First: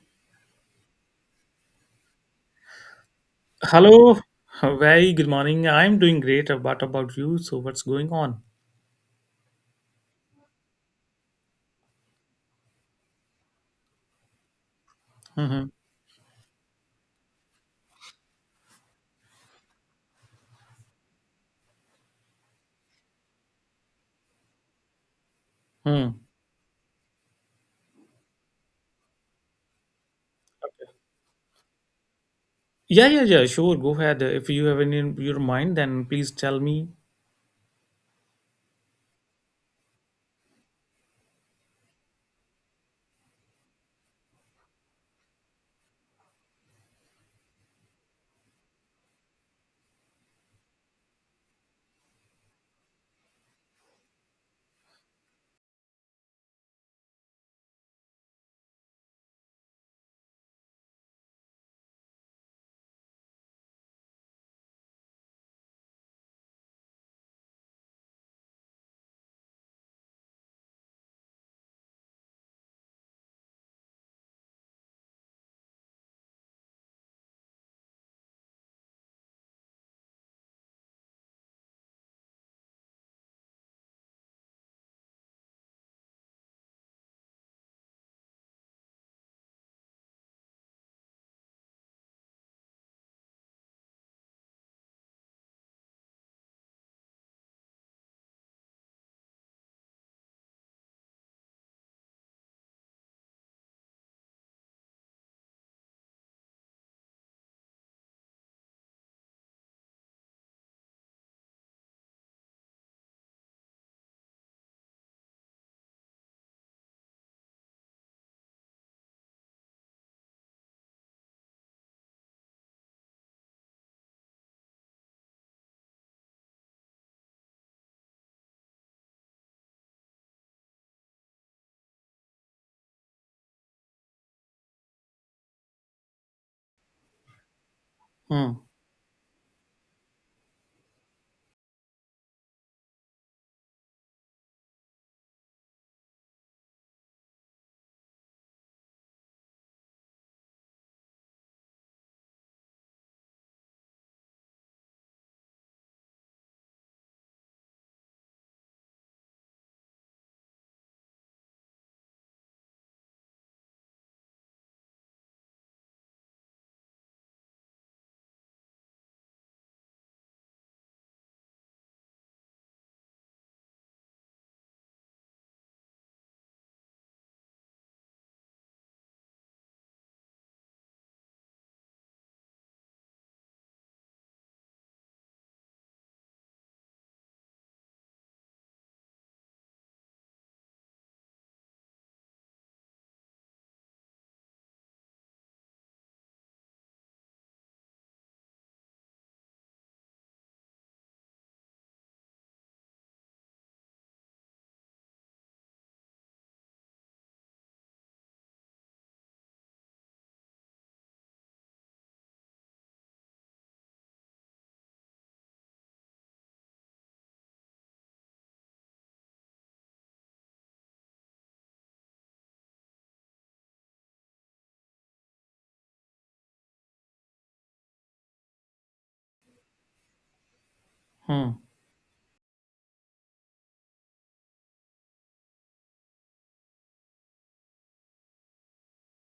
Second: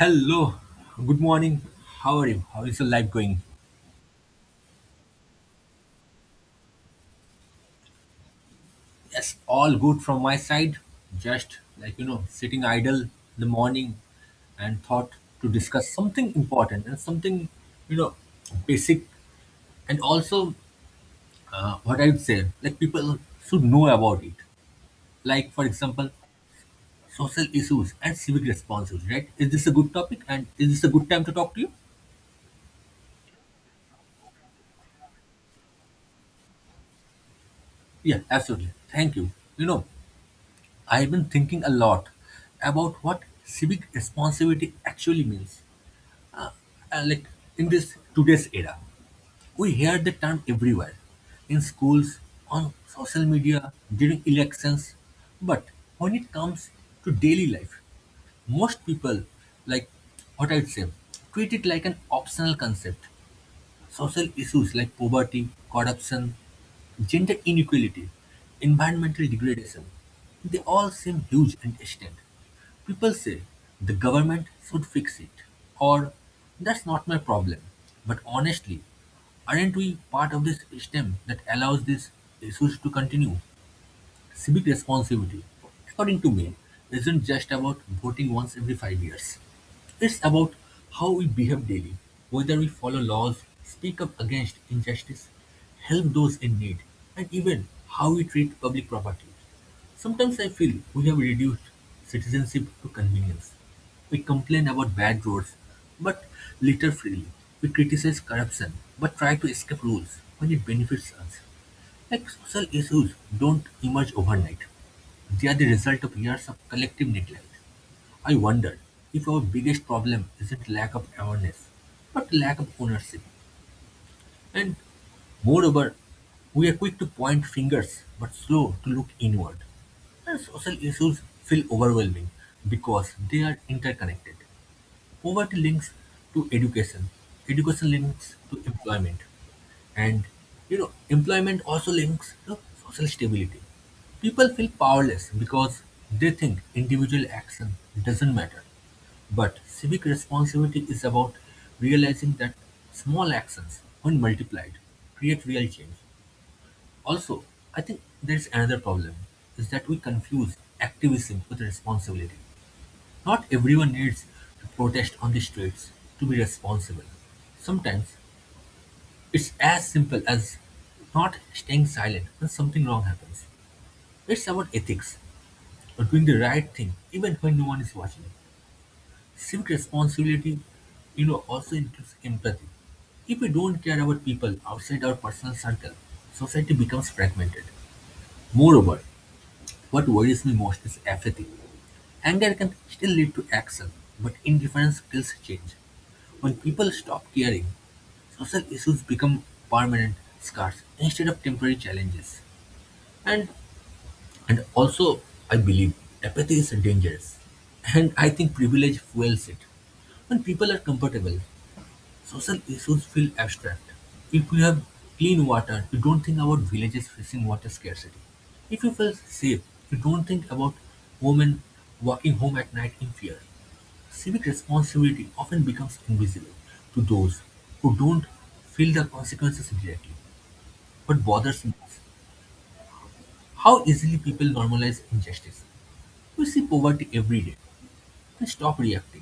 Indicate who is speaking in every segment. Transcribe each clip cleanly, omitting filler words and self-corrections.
Speaker 1: Hello, good morning. How are you? How is your life going?
Speaker 2: Hello, very good morning. I'm doing great. What about you? So, what's going on?
Speaker 1: Yes, all good from my side. Just like sitting idle in the morning and thought to
Speaker 2: hmm
Speaker 1: discuss something important and something you know basic and also what I would say like people should know about it. Like for example,
Speaker 2: Hmm.
Speaker 1: social issues and civic responsibility. Right? Is this a good topic? And is this a good time to talk to you?
Speaker 2: Yeah, yeah, yeah. Sure, go ahead. If you have any in your mind, then please tell me.
Speaker 1: Yeah, absolutely. Thank you. You know, I've been thinking a lot about what civic responsibility actually means. Like in this today's era, we hear the term everywhere, in schools, on social media, during elections. But when it comes to daily life, most people, like what I'd say, treat it like an optional concept. Social issues like poverty, corruption, gender inequality, environmental degradation, they all seem huge and extent. People say the government should fix it, or that's not my problem. But honestly, aren't we part of this system that allows these issues to continue? Civic responsibility, according to me, isn't just about voting once every 5 years. It's about how we behave daily, whether we follow laws, speak up against injustice, help those in need, and even how we treat public property. Sometimes I feel we have reduced citizenship to convenience. We complain about bad roads, but litter freely. We criticize corruption, but try to escape rules when it benefits us. Like social issues don't emerge overnight. They are the result of years of collective neglect. I wonder if our biggest problem isn't lack of awareness, but lack of ownership. And moreover, we are quick to point fingers but slow to look inward. And social issues feel overwhelming because they are interconnected. Poverty links to education, education links to
Speaker 2: Hmm.
Speaker 1: employment, and employment also links to social stability. People feel powerless because they think individual action doesn't matter. But civic responsibility is about realizing that small actions, when multiplied, create real change. Also, I think there's another problem is that we confuse activism with responsibility. Not everyone needs to protest on the streets to be responsible. Sometimes it's as simple as not staying silent when something wrong happens. It's about ethics, or doing the right thing even when no one is watching. Civic responsibility, also includes empathy. If we don't care about people outside our personal circle, society becomes fragmented. Moreover, what worries me most is apathy. Anger can still lead to action, but indifference kills change. When people stop caring, social issues become permanent scars instead of temporary challenges. And and also I believe apathy is dangerous. And I think privilege fuels it. When people are comfortable, social issues feel abstract. If we have clean water, you don't think about villages facing water scarcity. If you feel safe, you don't think about women walking home at night in fear. Civic responsibility often becomes invisible to those who don't feel the consequences directly. What
Speaker 2: Hmm.
Speaker 1: bothers me is how easily people normalize injustice. We see poverty every day. We stop reacting.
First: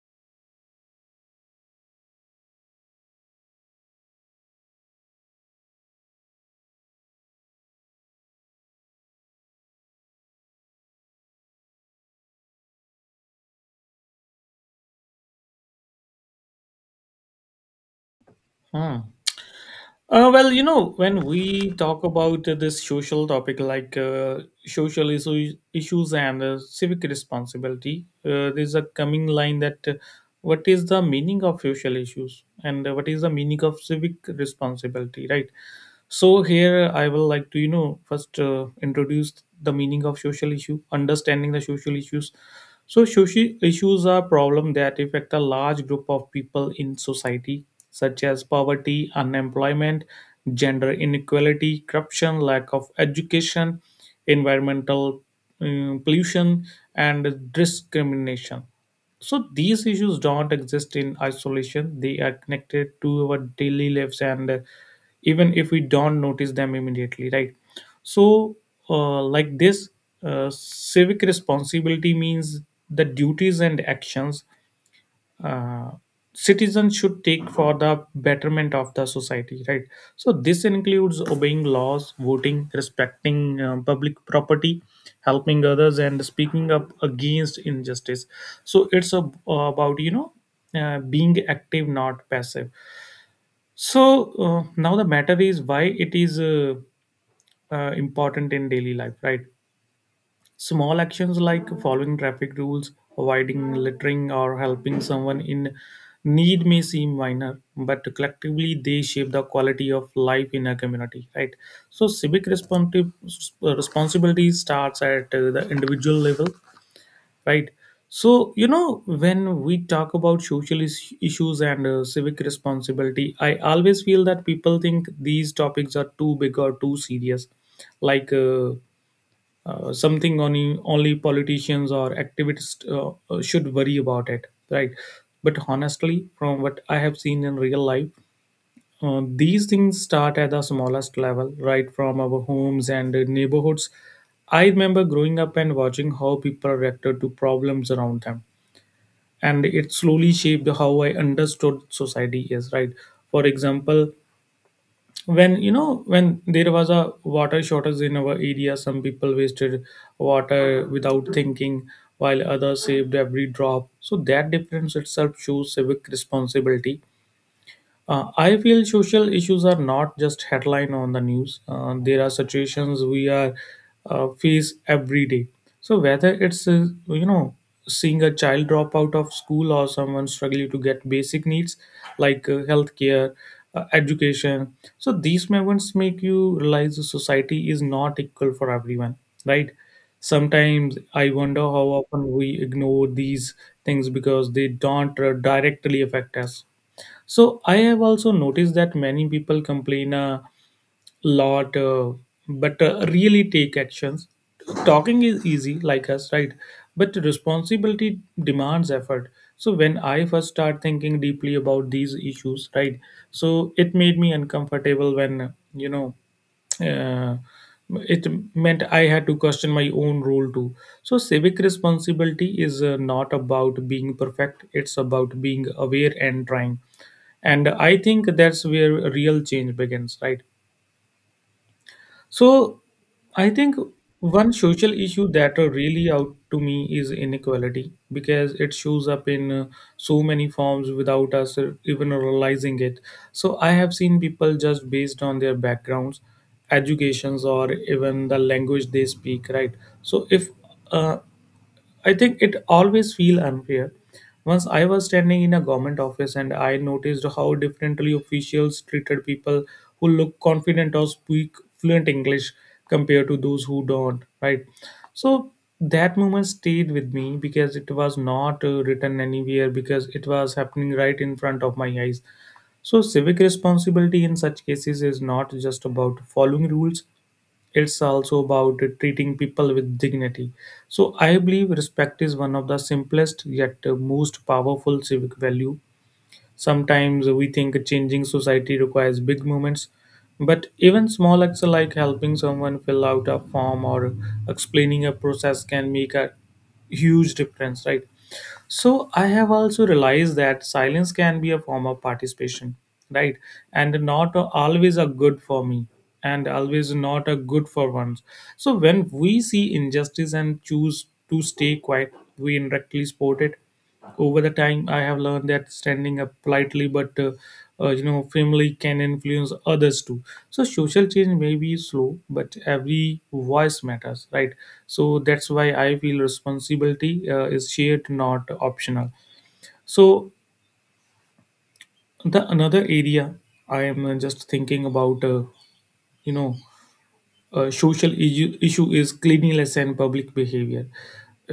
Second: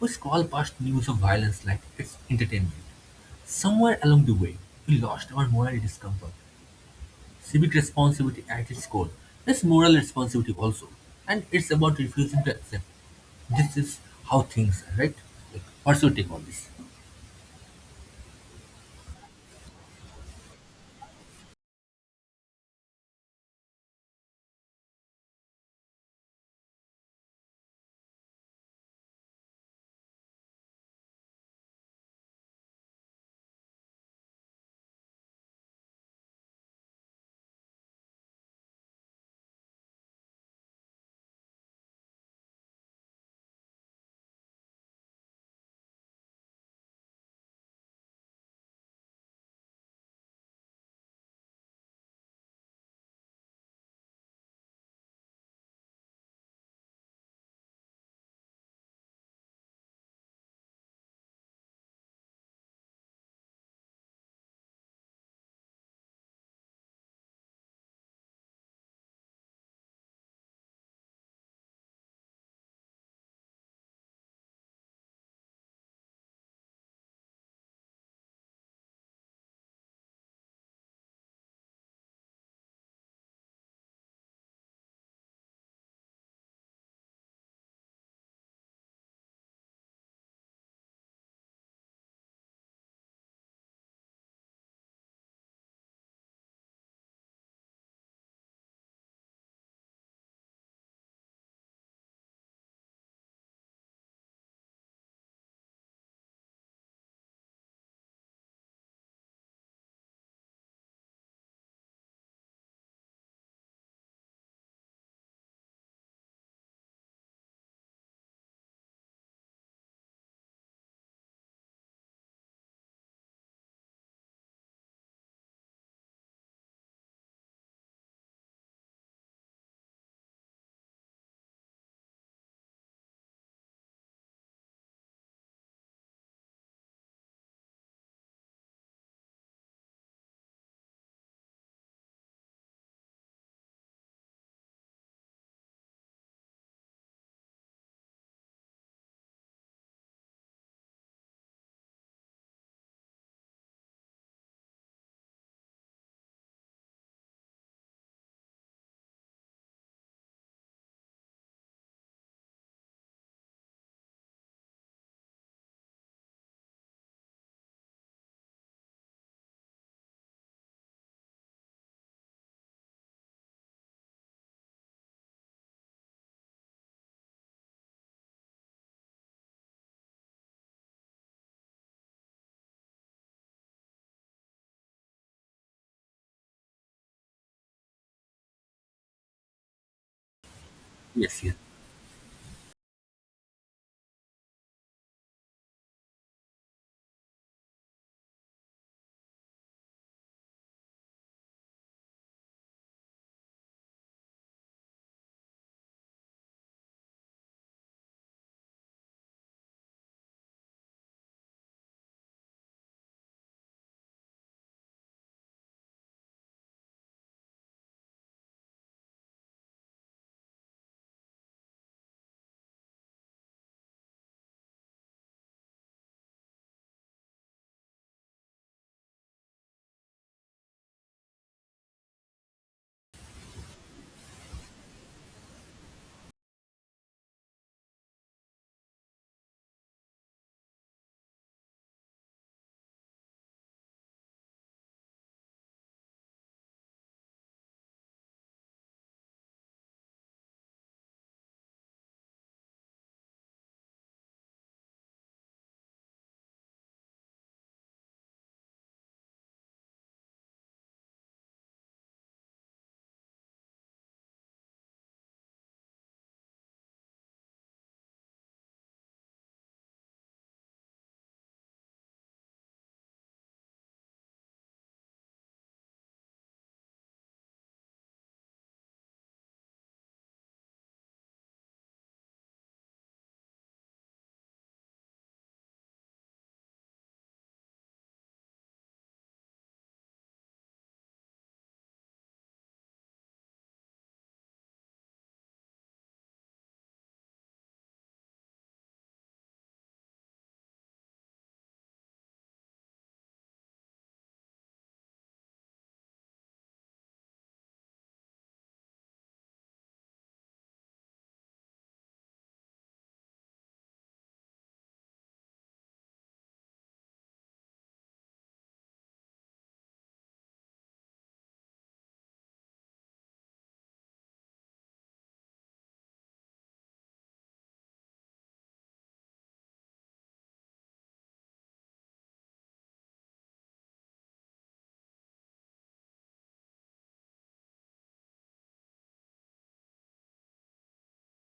Speaker 1: We scroll past news of violence like it's entertainment. Somewhere along the way, we lost our moral discomfort. Civic responsibility at its core is moral responsibility also, and it's about refusing to accept this is how things are, right? Like, what's your take on this?
Speaker 2: Hmm. Well, when we talk about this social topic like social issues and civic responsibility, there's a coming line that what is the meaning of social issues and what is the meaning of civic responsibility, right? So here I will like to, you know, first introduce the meaning of social issue, understanding the social issues. So social issues are problems that affect a large group of people in society, such as poverty, unemployment, gender inequality, corruption, lack of education, environmental pollution, and discrimination. So these issues don't exist in isolation. They are connected to our daily lives, and even if we don't notice them immediately, right? So, uh, like this, civic responsibility means the duties and actions uh, citizens should take for the betterment of the society, right? So this includes obeying laws, voting, respecting public property, helping others, and speaking up against injustice. So it's a, about, you know, being active, not passive. So now the matter is why it is important in daily life, right? Small actions like following traffic rules, avoiding littering, or helping someone in need may seem minor, but collectively they shape the quality of life in a community, right? So, civic responsibility starts at the individual level, right? So, you know, when we talk about social issues and civic responsibility, I always feel that people think these topics are too big or too serious, like something only politicians or activists should worry about it, right? But honestly, from what I have seen in real life, these things start at the smallest level, right from our homes and neighborhoods. I remember growing up and watching how people reacted to problems around them, and it slowly shaped how I understood society is, right? For example, when you know, when there was a water shortage in our area, some people wasted water without thinking, while others saved every drop. So that difference itself shows civic responsibility. I feel social issues are not just headline on the news. There are situations we are face every day. So whether it's you know, seeing a child drop out of school or someone struggling to get basic needs like healthcare, education. So these moments make you realize the society is not equal for everyone, right? Sometimes I
Speaker 1: Yes, yes.
Speaker 2: wonder how often we ignore these things because they don't directly affect us. So I have also noticed that many people complain lot, but really take actions. Talking is easy, like us, right? But responsibility demands effort. So when I first start thinking deeply about these issues, right? So it made me uncomfortable when, you know, uh, it meant I had to question my own role too. So, civic responsibility is not about being perfect, it's about being aware and trying. And I think that's where real change begins, right? So I think one social issue that really out to me is inequality, because it shows up in so many forms without us even realizing it. So I have seen people just based on their backgrounds, educations, or even the language they speak, right? So if uh, I think it always feel unfair. Once I was standing in a government office and I noticed how differently officials treated people who look confident or speak fluent English compared to those who don't, right? So that moment stayed with me because it was not written anywhere, because it was happening right in front of my eyes. So civic responsibility in such cases is not just about following rules, it's also about treating people with dignity. So I believe respect is one of the simplest yet most powerful civic value. Sometimes we think changing society requires big movements, but even small acts like helping someone fill out a form or explaining a process can make a huge difference, right? So I have also realized that silence can be a form of participation, right? And not always a good for me, and always not a good for ones. So when we see injustice and choose to stay quiet, we indirectly support it. Over the time, I have learned that standing up politely, but you know, firmly can influence others too. So social change may be slow, but every voice matters, right? So that's why I feel responsibility is shared, not optional. So the another area I am just thinking about, you know, social issue is cleanliness and public behavior.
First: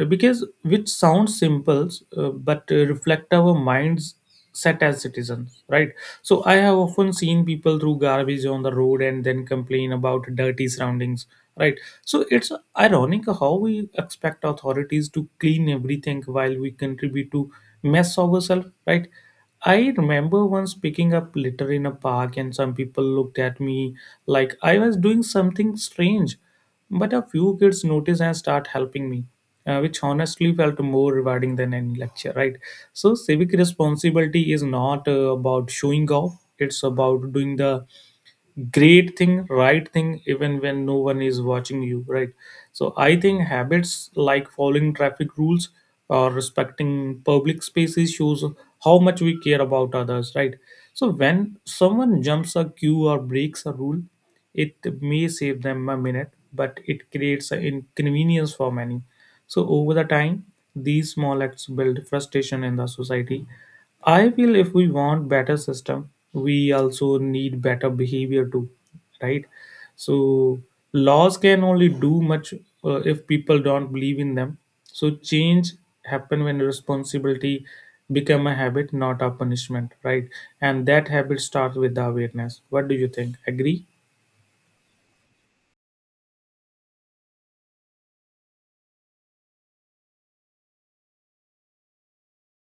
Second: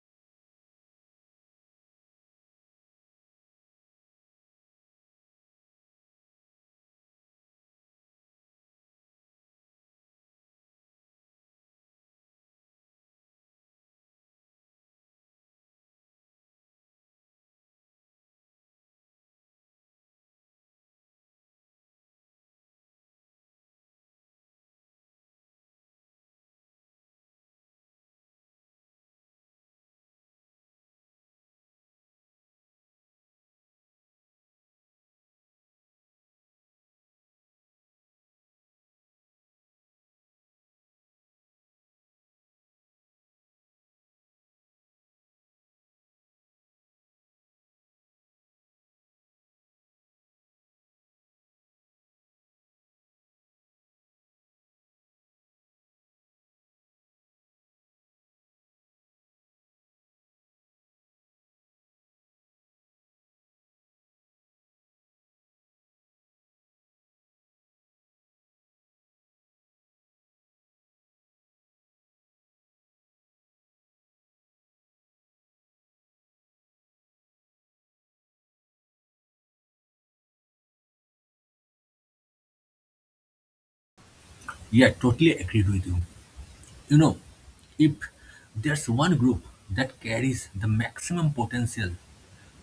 Speaker 2: Because which sounds simple, but reflect our minds set as citizens, right? So I have often seen people throw garbage on the road and then complain about dirty surroundings, right? So it's ironic how we expect authorities to clean everything while we contribute to mess ourselves, right? I remember once picking up litter in a park, and some people looked at me like I was doing something strange. But a few kids noticed and start helping me, which honestly felt more rewarding than any lecture, right? So, civic responsibility is not about showing off, it's about doing the great thing, right thing, even when no one is watching you, right? So I think habits like following traffic rules or respecting public spaces shows how much we care about others, right? So when someone jumps a queue or breaks a rule, it may save them a minute, but it creates an inconvenience for many. So over the time, these small acts build frustration in the society. I feel if we want better system, we also need better behavior too, right? So laws can only do much if people don't believe in them. So change happen when responsibility become a habit, not a punishment, right? And that habit starts with the awareness. What do you think? Agree?
Speaker 1: Yeah, totally agreed with you. You know, if there's one group that carries the maximum potential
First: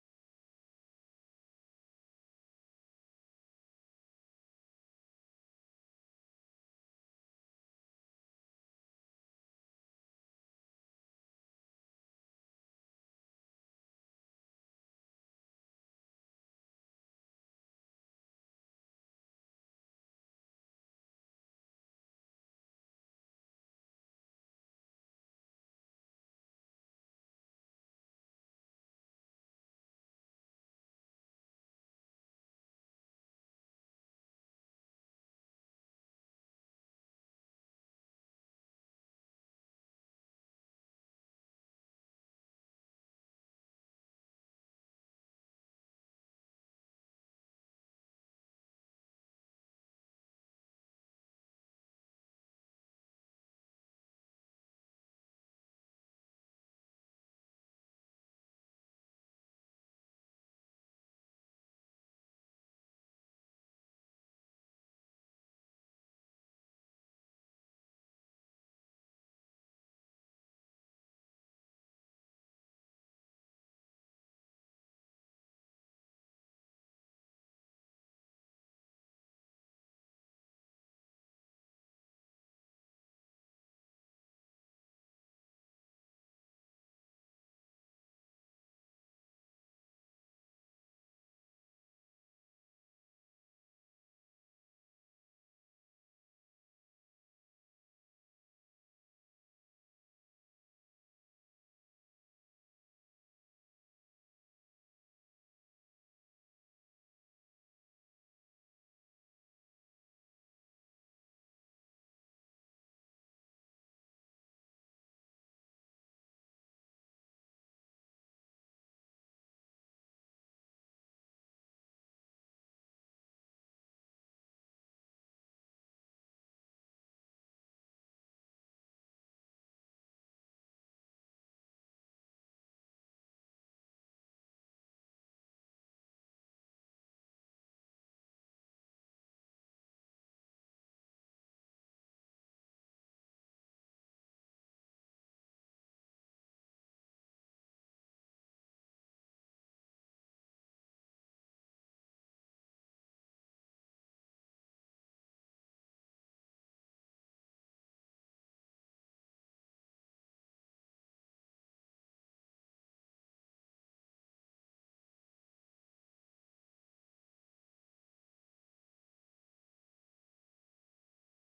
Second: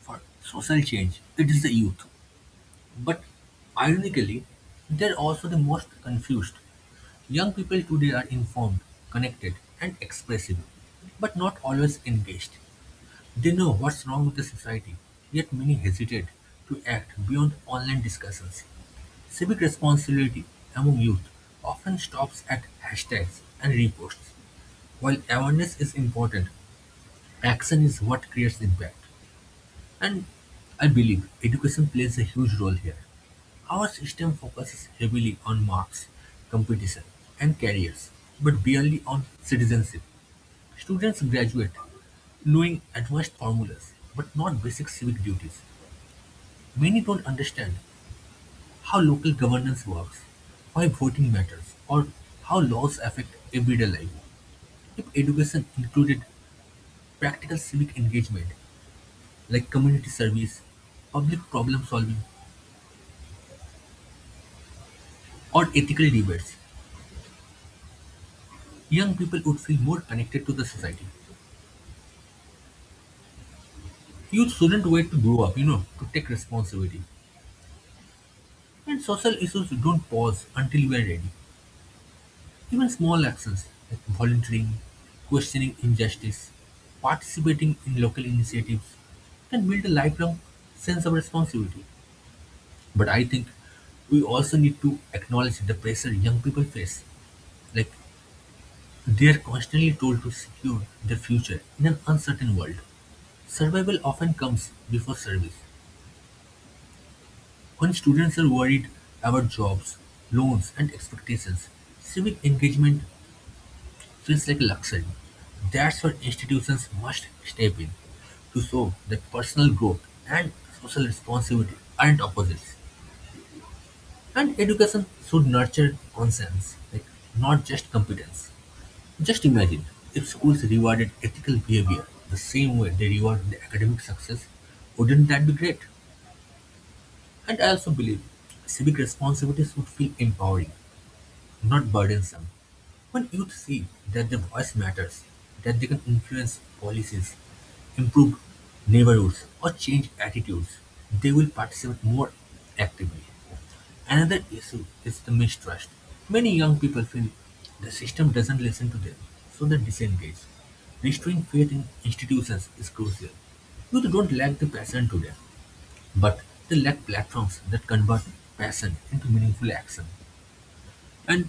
Speaker 1: for social change, it is the youth. But ironically, they're also the most confused. Young people today are informed, connected, and expressive, but not always engaged. They know what's wrong with the society, yet many hesitate to act beyond online discussions. Civic responsibility among youth often stops at hashtags and reposts. While awareness is important, action is what creates impact. And I believe education plays a huge role here. Our system focuses heavily on marks, competition, and careers, but barely on citizenship. Students graduate knowing advanced formulas, but not basic civic duties. Many don't understand how local governance works, why voting matters, or how laws affect everyday life. If education included practical civic engagement like community service, public problem solving, or ethical debates, young people would feel more connected to the society. Youth shouldn't wait to grow up, to take responsibility. And social issues don't pause until we are ready. Even small actions like volunteering, questioning injustice, participating in local initiatives can build a lifelong sense of responsibility. But I think we also need to acknowledge the pressure young people face. Like they are constantly told to secure their future in an uncertain world. Survival often comes before service. When students are worried about jobs, loans, and expectations, civic engagement feels like a luxury. That's where institutions must step in to show that personal growth and social responsibility aren't opposites. And education should nurture conscience, like not just competence. Just imagine if schools rewarded ethical behavior the same way they reward the academic success, wouldn't that be great? And I also believe civic responsibilities would feel empowering, not burdensome. When youth see that their voice matters, that they can influence policies, improve neighborhoods, or change attitudes, they will participate more actively. Another issue is the mistrust. Many young people feel the system doesn't listen to them, so they disengage. Restoring faith in institutions is crucial. Youth don't lack the passion today, but they lack platforms that convert passion into meaningful action. And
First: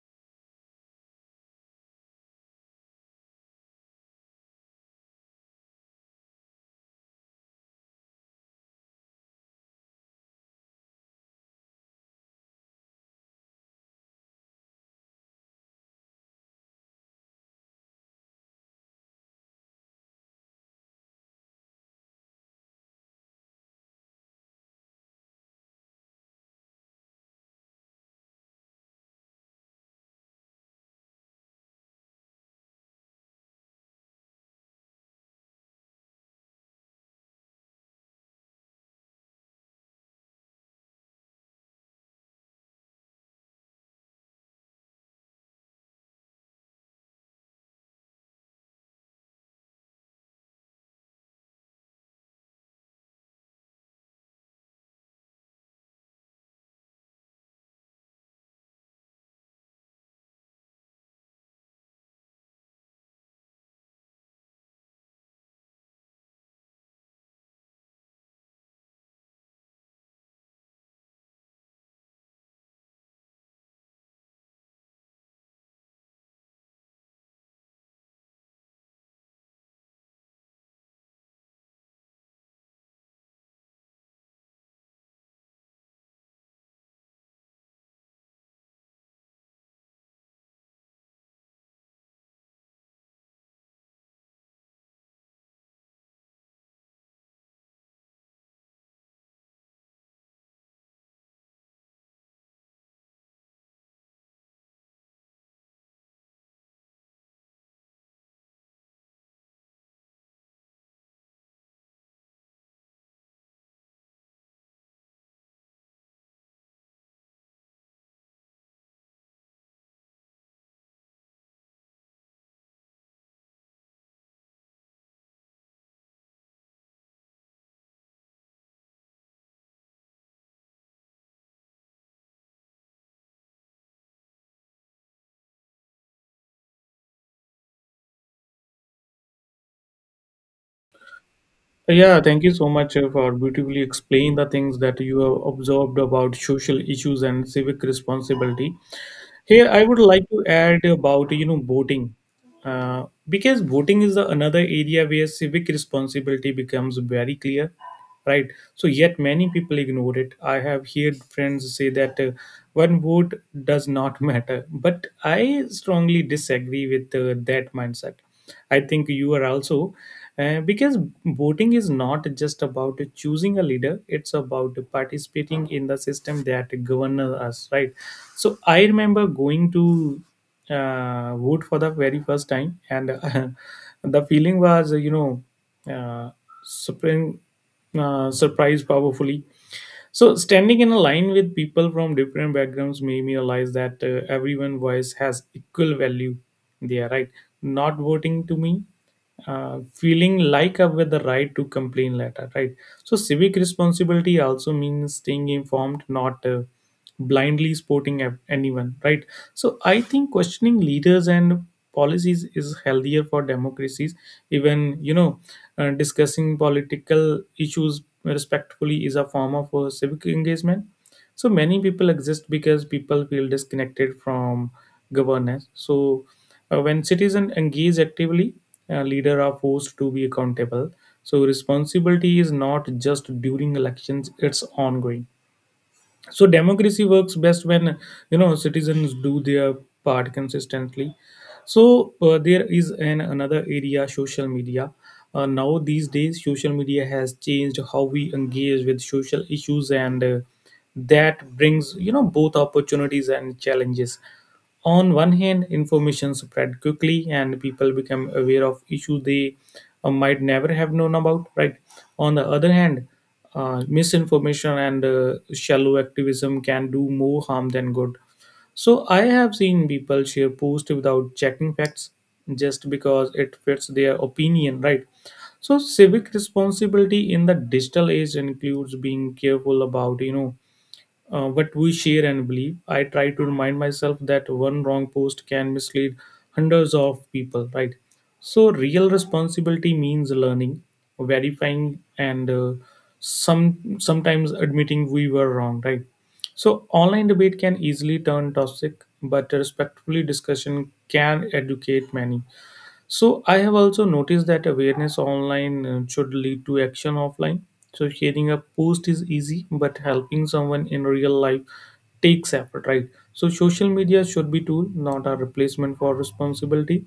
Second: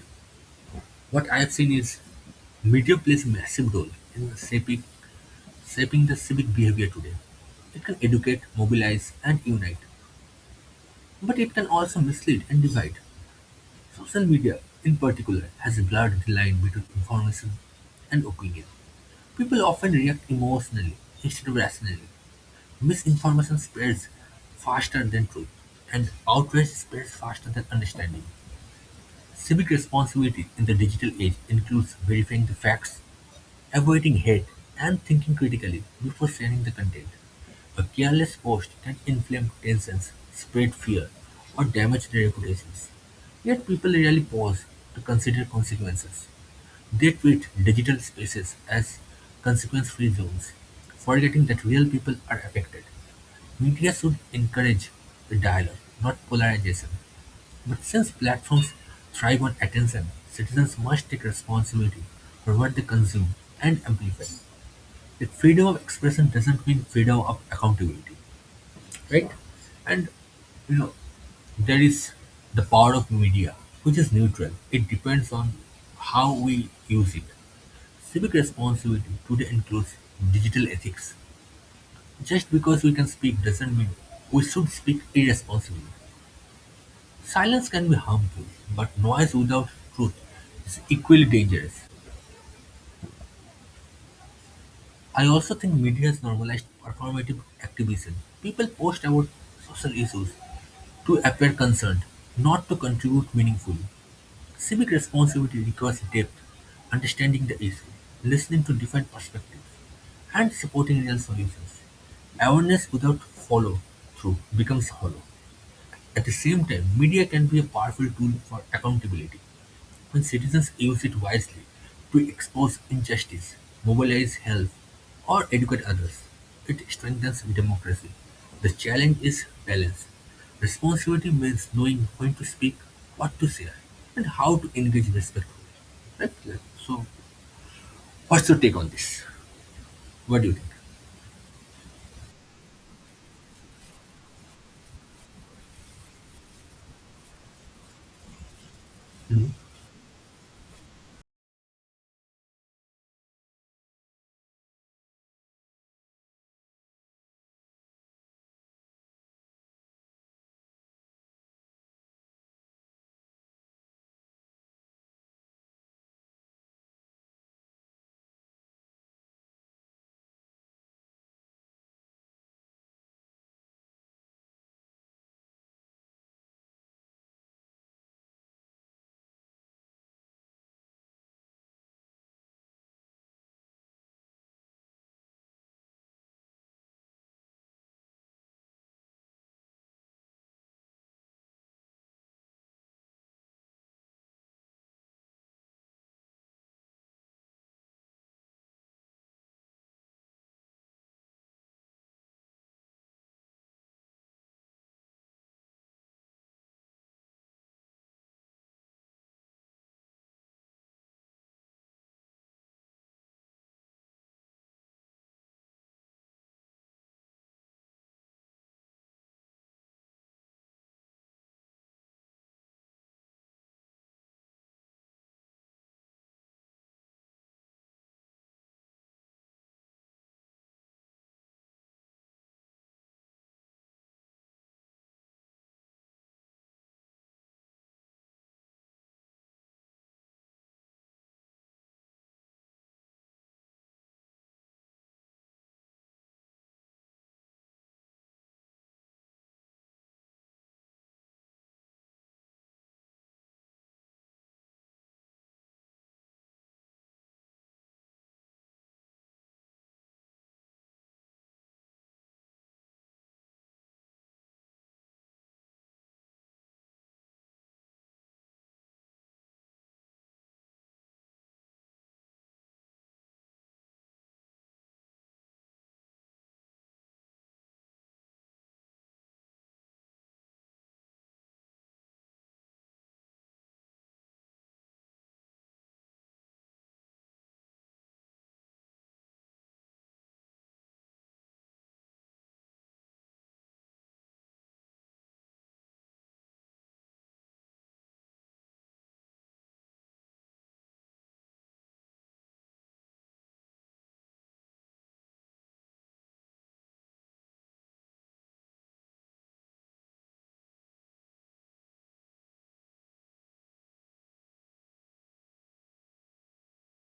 Speaker 1: what I have seen is media plays a massive role in shaping the civic behavior today. It can educate, mobilize, and unite, but it can also mislead and divide. Social media, in particular, has blurred the line between information and opinion. People often react emotionally instead of rationally. Misinformation spreads faster than truth, and outrage spreads faster than understanding. Civic responsibility in the digital age includes verifying the facts, avoiding hate, and thinking critically before sharing the content. A careless post can inflame tensions, spread fear, or damage their reputations. Yet people rarely pause to consider consequences. They treat digital spaces as consequence-free zones, forgetting that real people are affected. Media should encourage the dialogue, not polarization. But since platforms thrive on attention, citizens must take responsibility for what they consume and amplify. If freedom of expression doesn't mean freedom of accountability, right? And you know, there is the power of media, which is neutral. It depends on how we use it. Civic responsibility today includes digital ethics. Just because we can speak doesn't mean we should speak irresponsibly. Silence can be harmful, but noise without truth is equally dangerous. I also think media has normalized performative activism. People post about social issues to appear concerned, not to contribute meaningfully. Civic responsibility requires depth, understanding the issue, listening to different perspectives, and supporting real solutions. Awareness without follow through becomes hollow. At the same time, media can be a powerful tool for accountability. When citizens use it wisely to expose injustice, mobilize help, or educate others, it strengthens democracy. The challenge is balance. Responsibility means knowing when to speak, what to say, and how to engage respectfully. Right? Like, so, what's your take on this? What do you think?
Speaker 2: Yeah, thank you so much for beautifully explain the things that you have observed about social issues and civic responsibility.
Speaker 1: Mhm.
Speaker 2: Here, I would like to add about, you know, voting, because voting is the another area where civic responsibility becomes very clear, right? So yet many people ignore it. I have heard friends say that one vote does not matter, but I strongly disagree with that mindset. I think you are also because voting is not just about choosing a leader; it's about participating in the system that governs us, right? So I remember going to vote for the very first time, and the feeling was, you know, uh, surprising, surprised powerfully. So standing in a line with people from different backgrounds made me realize that everyone's voice has equal value. They are right. Not voting to me feeling like up with the right to complain letter, right? So civic responsibility also means staying informed, not blindly supporting anyone, right? So I think questioning leaders and policies is healthier for democracies. Even you know, discussing political issues respectfully is a form of civic engagement. So many people exist because people feel disconnected from governance. So when citizens engage actively, leaders are forced to be accountable. So responsibility is not just during elections, it's ongoing. So democracy works best when, you know, citizens do their part consistently. So there is an another area, social media. Now these days, social media has changed how we engage with social issues, and that brings, you know, both opportunities and challenges. On one hand, information spread quickly and people become aware of issues they might never have known about, right? On the other hand, misinformation and shallow activism can do more harm than good. So I have seen people share posts without checking facts just because it fits their opinion, right? So civic responsibility in the digital age includes being careful about, you know, what we share and believe. I try to remind myself that one wrong post can mislead hundreds of people, right? So, real responsibility means learning, verifying, and sometimes admitting we were wrong, right? So, online debate can easily turn toxic, but a respectfully discussion can educate many. So I have also noticed that awareness online should lead to action offline. So sharing a post is easy, but helping someone in real life takes effort, right? So social media should be tool, not a replacement for responsibility.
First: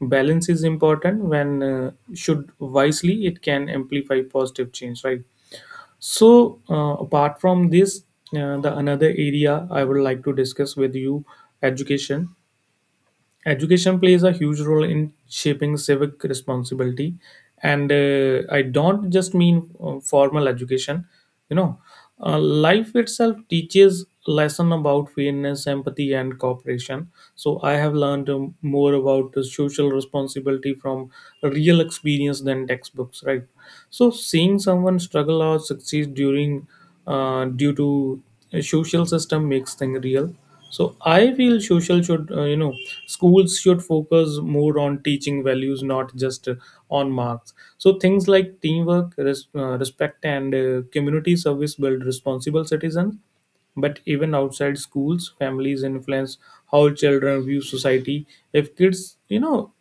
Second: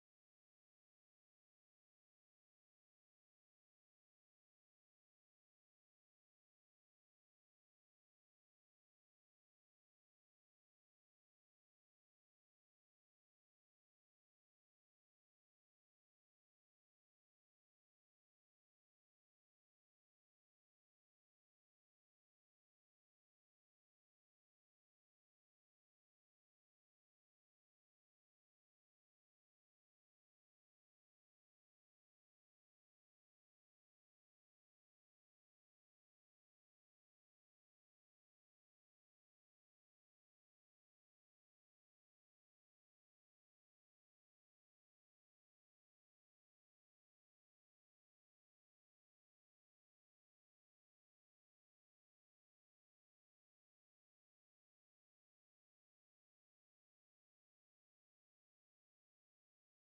Speaker 2: Balance is important. When should wisely, it can amplify positive change, right? So apart from this, the another area I would like to discuss with you, education. Education plays a huge role in shaping civic responsibility, and I don't just mean formal education. You know, Life itself teaches lesson about fairness, empathy, and cooperation. So I have learned more about the social responsibility from real experience than textbooks. Right. So seeing someone struggle or succeed during due to a social system makes thing real. So I feel social should you know schools should focus more on teaching values, not just on marks. So things like teamwork, respect, and community service build responsible citizens, but even outside schools families influence how children view society. if kids you know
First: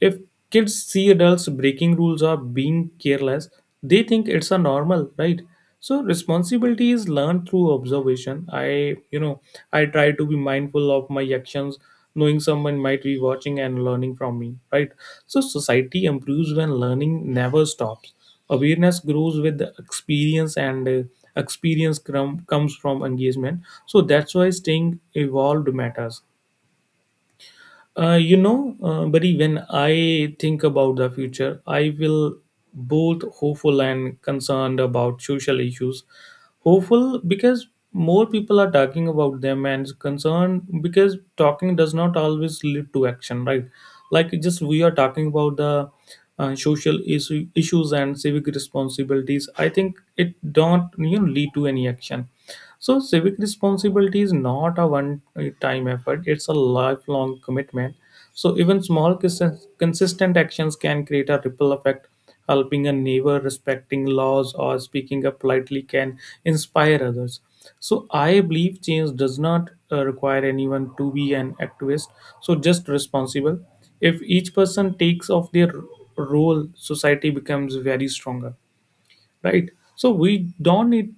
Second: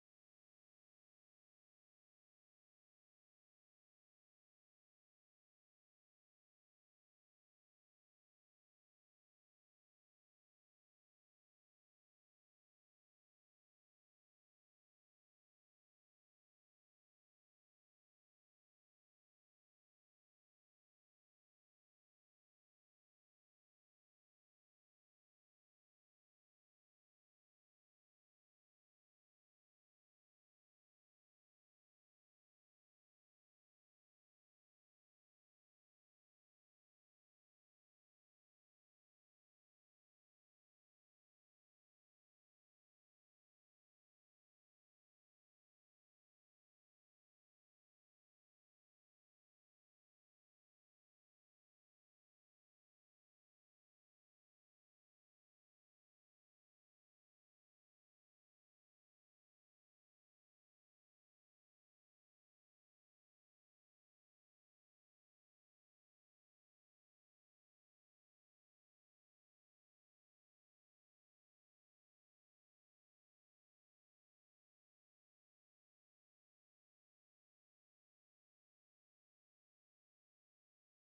Speaker 2: if kids see adults breaking rules or being careless, they think it's a normal, right? So responsibility is learned through observation. I, I try to be mindful of my actions, knowing someone might be watching and learning from me, right? So society improves when learning never stops. Awareness grows with the experience, and comes from engagement. So that's why staying evolved matters. Bari, when I think about the future, I will both hopeful and concerned about social issues. Hopeful because more people are talking about them, and concerned because talking does not always lead to action, right? Like just we are talking about the issues and civic responsibilities. I think it don't you know lead to any action. So, civic responsibility is not a one time effort, it's a lifelong commitment. So, even small consistent actions can create a ripple effect. Helping a neighbor, respecting laws, or speaking up politely can inspire others. So, I believe change does not require anyone to be an activist, so just responsible. If each person takes off their role, society becomes very stronger, right? So we don't need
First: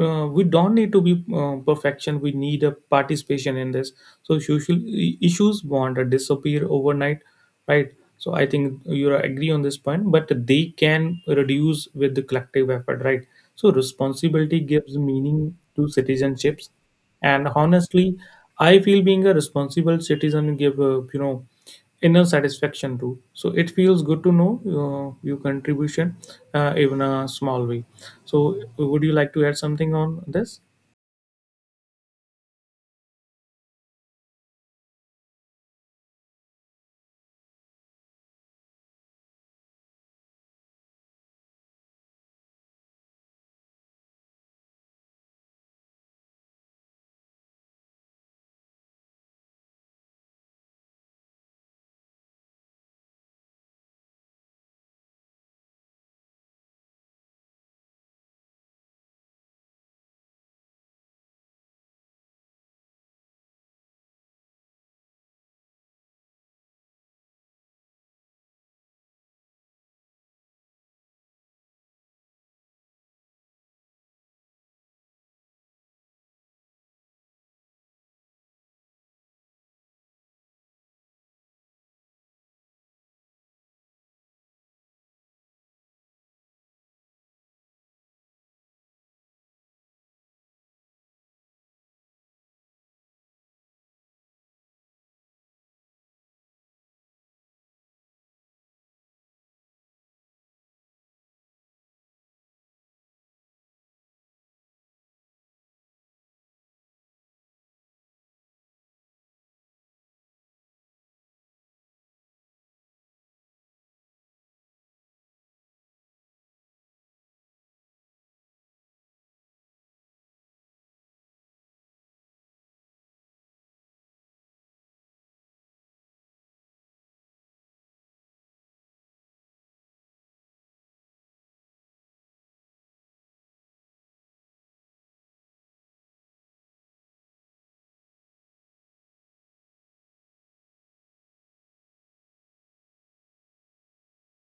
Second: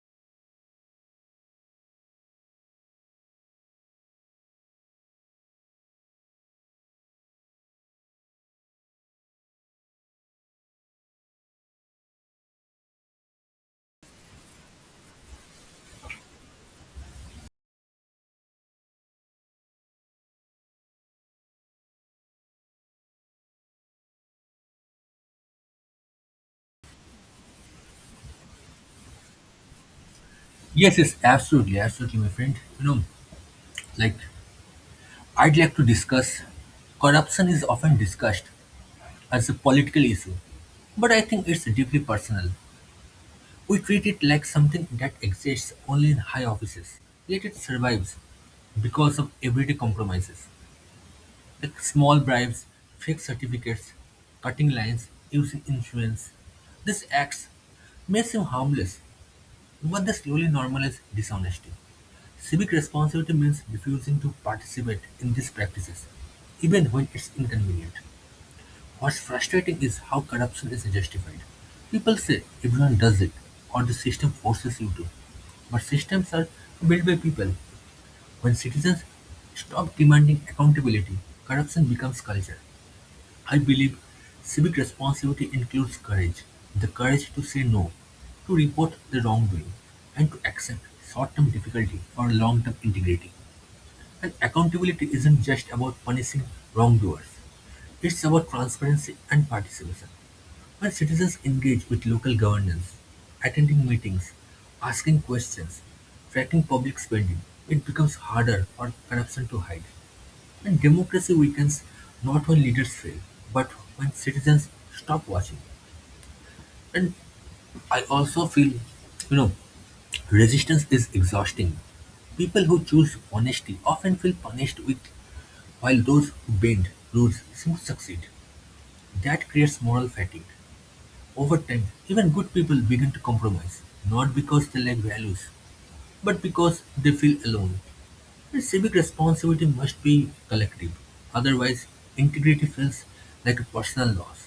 Speaker 2: uh, we don't need to be perfection, we need a participation in this. So social issues won't disappear overnight, right? So I think you agree on this point, but they can reduce with the collective effort, right? So responsibility gives meaning to citizenships. And honestly, I feel being a responsible citizen give inner satisfaction too. So it feels good to know your contribution, even a small way. So would you like to add something on this?
Speaker 1: Yes, yes, absolutely, absolutely, my friend. You know, like I'd like to discuss corruption is often discussed as a political issue, but I think it's deeply personal. We treat it like something that exists only in high offices, yet it survives because of everyday compromises, like small bribes, fake certificates, cutting lines, using influence. These acts may seem harmless, but they slowly normalize dishonesty. Civic responsibility means refusing to participate in these practices, even when it's inconvenient. What's frustrating is how corruption is justified. People say everyone does it or the system forces you to. But systems are built by people. When citizens stop demanding accountability, corruption becomes culture. I believe civic responsibility includes courage, the courage to say no, to report the wrongdoing, and to accept short-term difficulty for long-term integrity. And accountability isn't just about punishing wrongdoers, it's about transparency and participation. When citizens engage with local governance, attending meetings, asking questions, tracking public spending, it becomes harder for corruption to hide. And democracy weakens not when leaders fail, but when citizens stop watching. And I also feel, you know, resistance is exhausting. People who choose honesty often feel punished with while those who bend, rules some succeed. That creates moral fatigue. Over time, even good people begin to compromise, not because they lack values, but because they feel alone. The civic responsibility must be collective, otherwise, integrity feels like a personal loss.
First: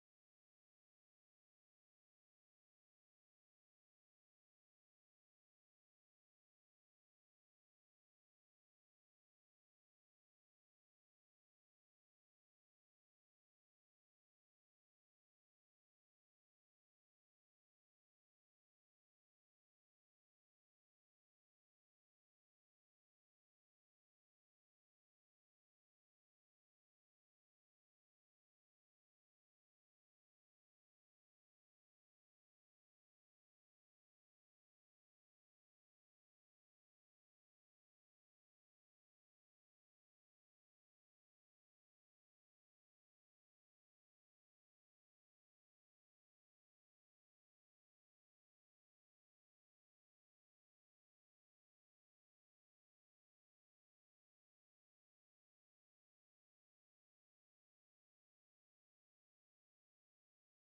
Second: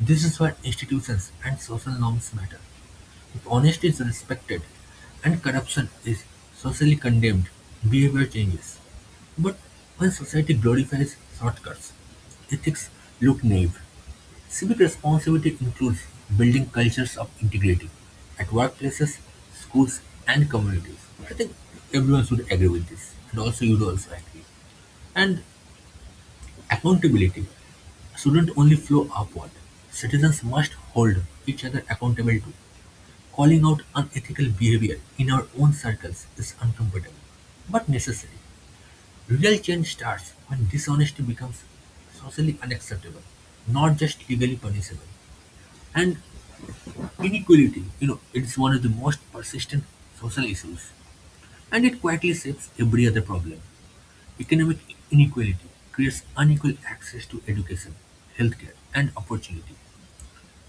Speaker 1: This is where institutions and social norms matter. If honesty is respected and corruption is socially condemned, behavior changes. But when society glorifies shortcuts, ethics look naive. Civic responsibility includes building cultures of integrity at workplaces, schools, and communities. I think everyone should agree with this, and also you would also agree. And accountability shouldn't only flow upward. Citizens must hold each other accountable too. Calling out unethical behavior in our own circles is uncomfortable, but necessary. Real change starts when dishonesty becomes socially unacceptable, not just legally punishable. And inequality, it's one of the most persistent social issues, and it quietly shapes every other problem. Economic inequality creates unequal access to education, healthcare, and opportunity.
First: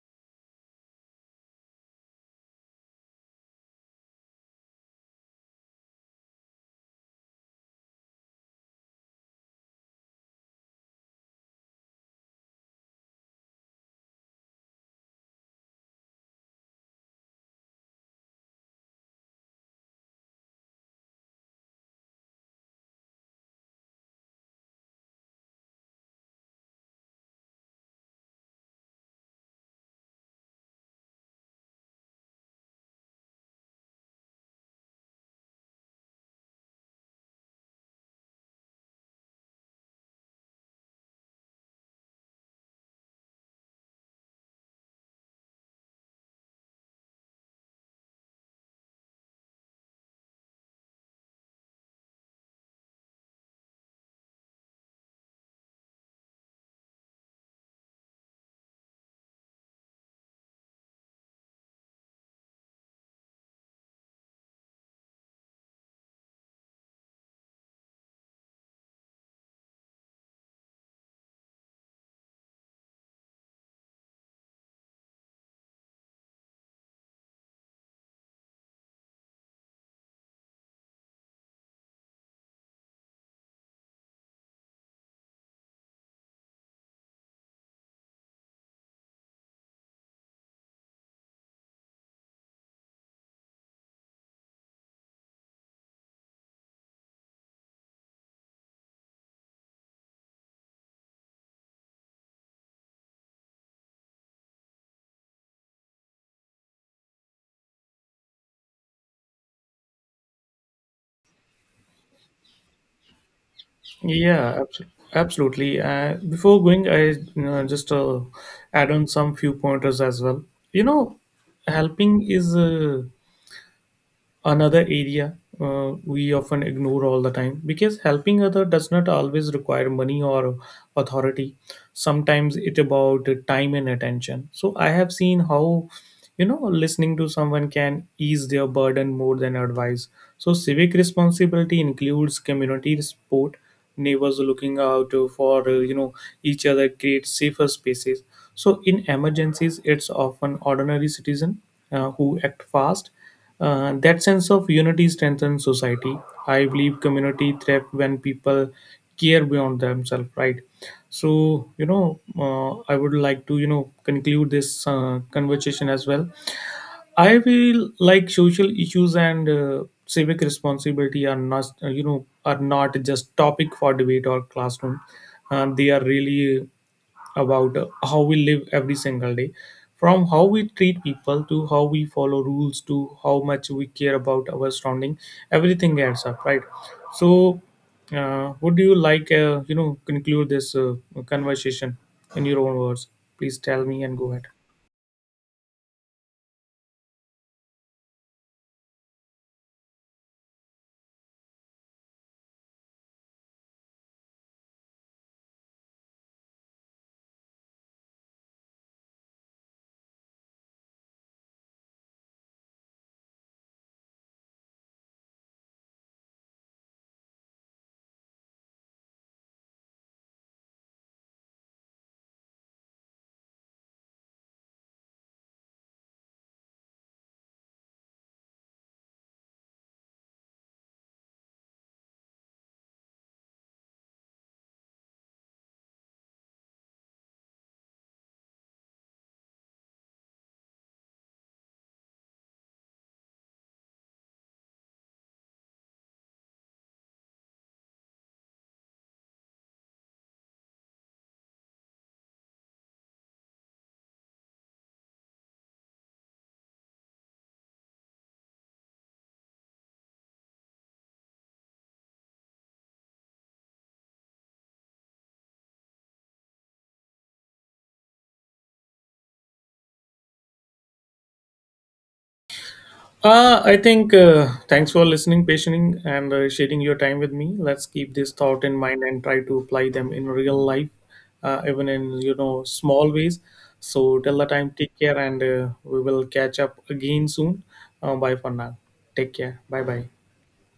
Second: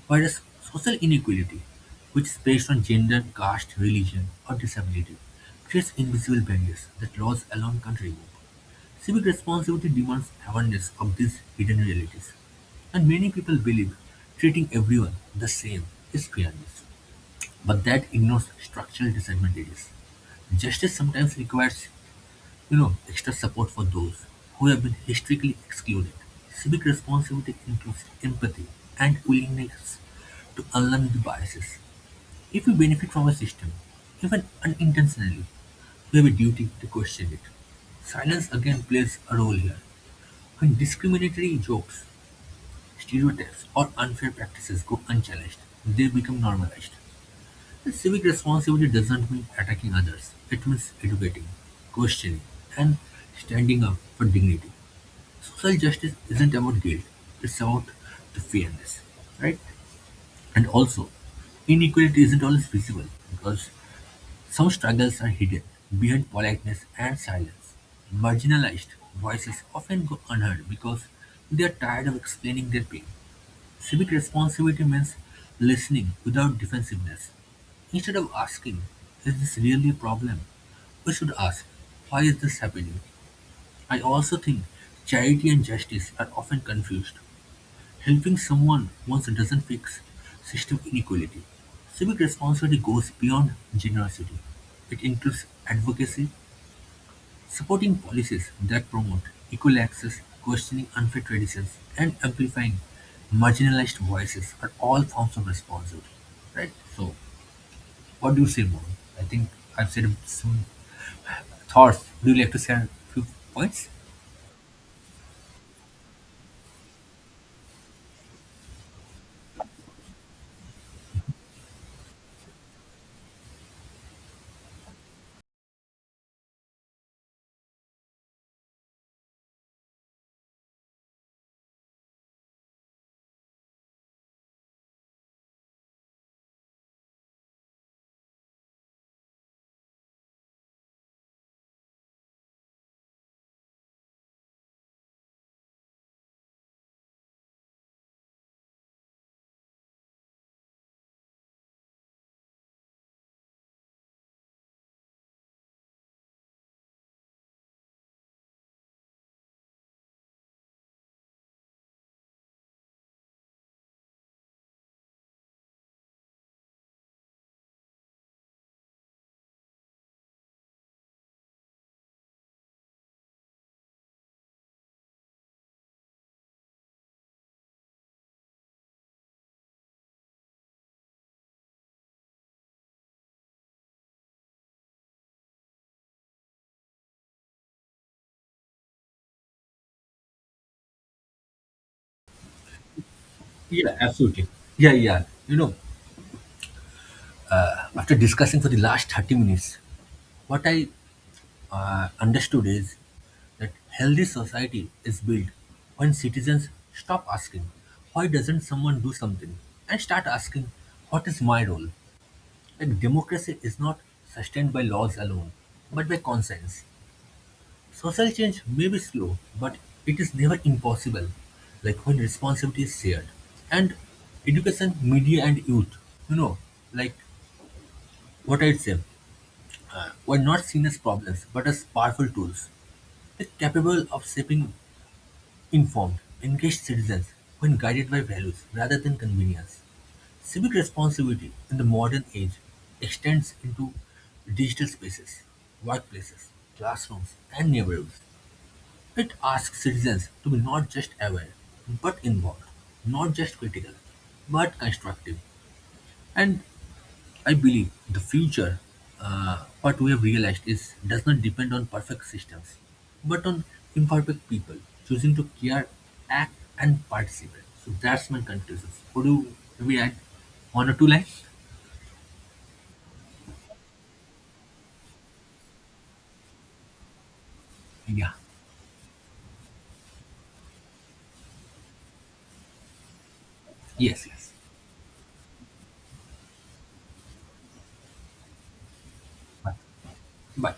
Speaker 1: Whereas social inequality, which is based on gender, caste, religion, or disability, creates invisible barriers that laws alone can't remove. Civic responsibility demands awareness of these hidden realities. And many people believe treating everyone the same is fairness, but that ignores structural disadvantages. Justice sometimes requires extra support for those who have been historically excluded. Civic responsibility includes empathy and willingness to unlearn the biases. If we benefit from a system, even unintentionally, we have a duty to question it. Silence again plays a role here. When discriminatory jokes, stereotypes, or unfair practices go unchallenged, they become normalized. Civic responsibility doesn't mean attacking others. It means educating, questioning, and standing up for dignity. Social justice isn't about guilt, it's about the fairness, right? And also, inequality isn't always visible because some struggles are hidden behind politeness and silence. Marginalized voices often go unheard because they are tired of explaining their pain. Civic responsibility means listening without defensiveness. Instead of asking, is this really a problem? We should ask, why is this happening? I also think charity and justice are often confused. Helping someone once doesn't fix system inequality. Civic responsibility goes beyond generosity. It includes advocacy, supporting policies that promote equal access, questioning unfair traditions, and amplifying marginalized voices are all forms of responsibility. Right? So, what do you say, more? I think I've said some thoughts. Would you like to share a few points?
Speaker 2: Yeah, abso- Absolutely. Before going, I just add on some few pointers as well. You know, helping is another area we often ignore all the time, because helping other does not always require money or authority. Sometimes it about time and attention. So I have seen how, you know, listening to someone can ease their burden more than advice. So civic responsibility includes community support. Neighbors looking out for, each other, create safer spaces. So in emergencies it's often ordinary citizen who act fast. That sense of unity strengthens society. I believe community thrive when people care beyond themselves, right? So, you know, I would like to, you know, conclude this conversation as well. I feel like social issues and civic responsibility are not, are not just topic for debate or classroom. They are really about how we live every single day, from how we treat people to how we follow rules to how much we care about our surrounding. Everything adds up, right? So would you like, conclude this conversation in your own words? Please tell
Speaker 1: Yeah,
Speaker 2: me and go ahead.
Speaker 1: absolutely. Yeah, yeah. After discussing for the last 30 minutes, what I understood is that healthy society is built when citizens stop asking, why doesn't someone do something? And start asking, what is my role? Like democracy is not sustained by laws alone, but by conscience. Social change may be slow, but it is never impossible, like when responsibility is shared. And education, media, and youth, you know, like what I'd say, were not seen as problems, but as powerful tools. They're capable of shaping informed, engaged citizens when guided by values rather than convenience. Civic responsibility in the modern age extends into digital spaces, workplaces, classrooms, and neighborhoods. It asks citizens to be not just aware, but involved, not just critical, but constructive. And I believe the future, what we have realized is does not depend on perfect systems, but on imperfect people choosing to care, act, and participate. So that's my conclusion. Would you maybe add one or two lines?
Speaker 2: I think thanks for listening, patient, and sharing your time with me. Let's keep
Speaker 1: Yeah.
Speaker 2: this thought in mind and try to apply them in real life, even in you know small ways. So
Speaker 1: Yes,
Speaker 2: till the
Speaker 1: yes.
Speaker 2: time, take care, and we will catch up again soon. Bye for now. Take care.
Speaker 1: Bye.
Speaker 2: Bye bye.
Speaker 1: Bye.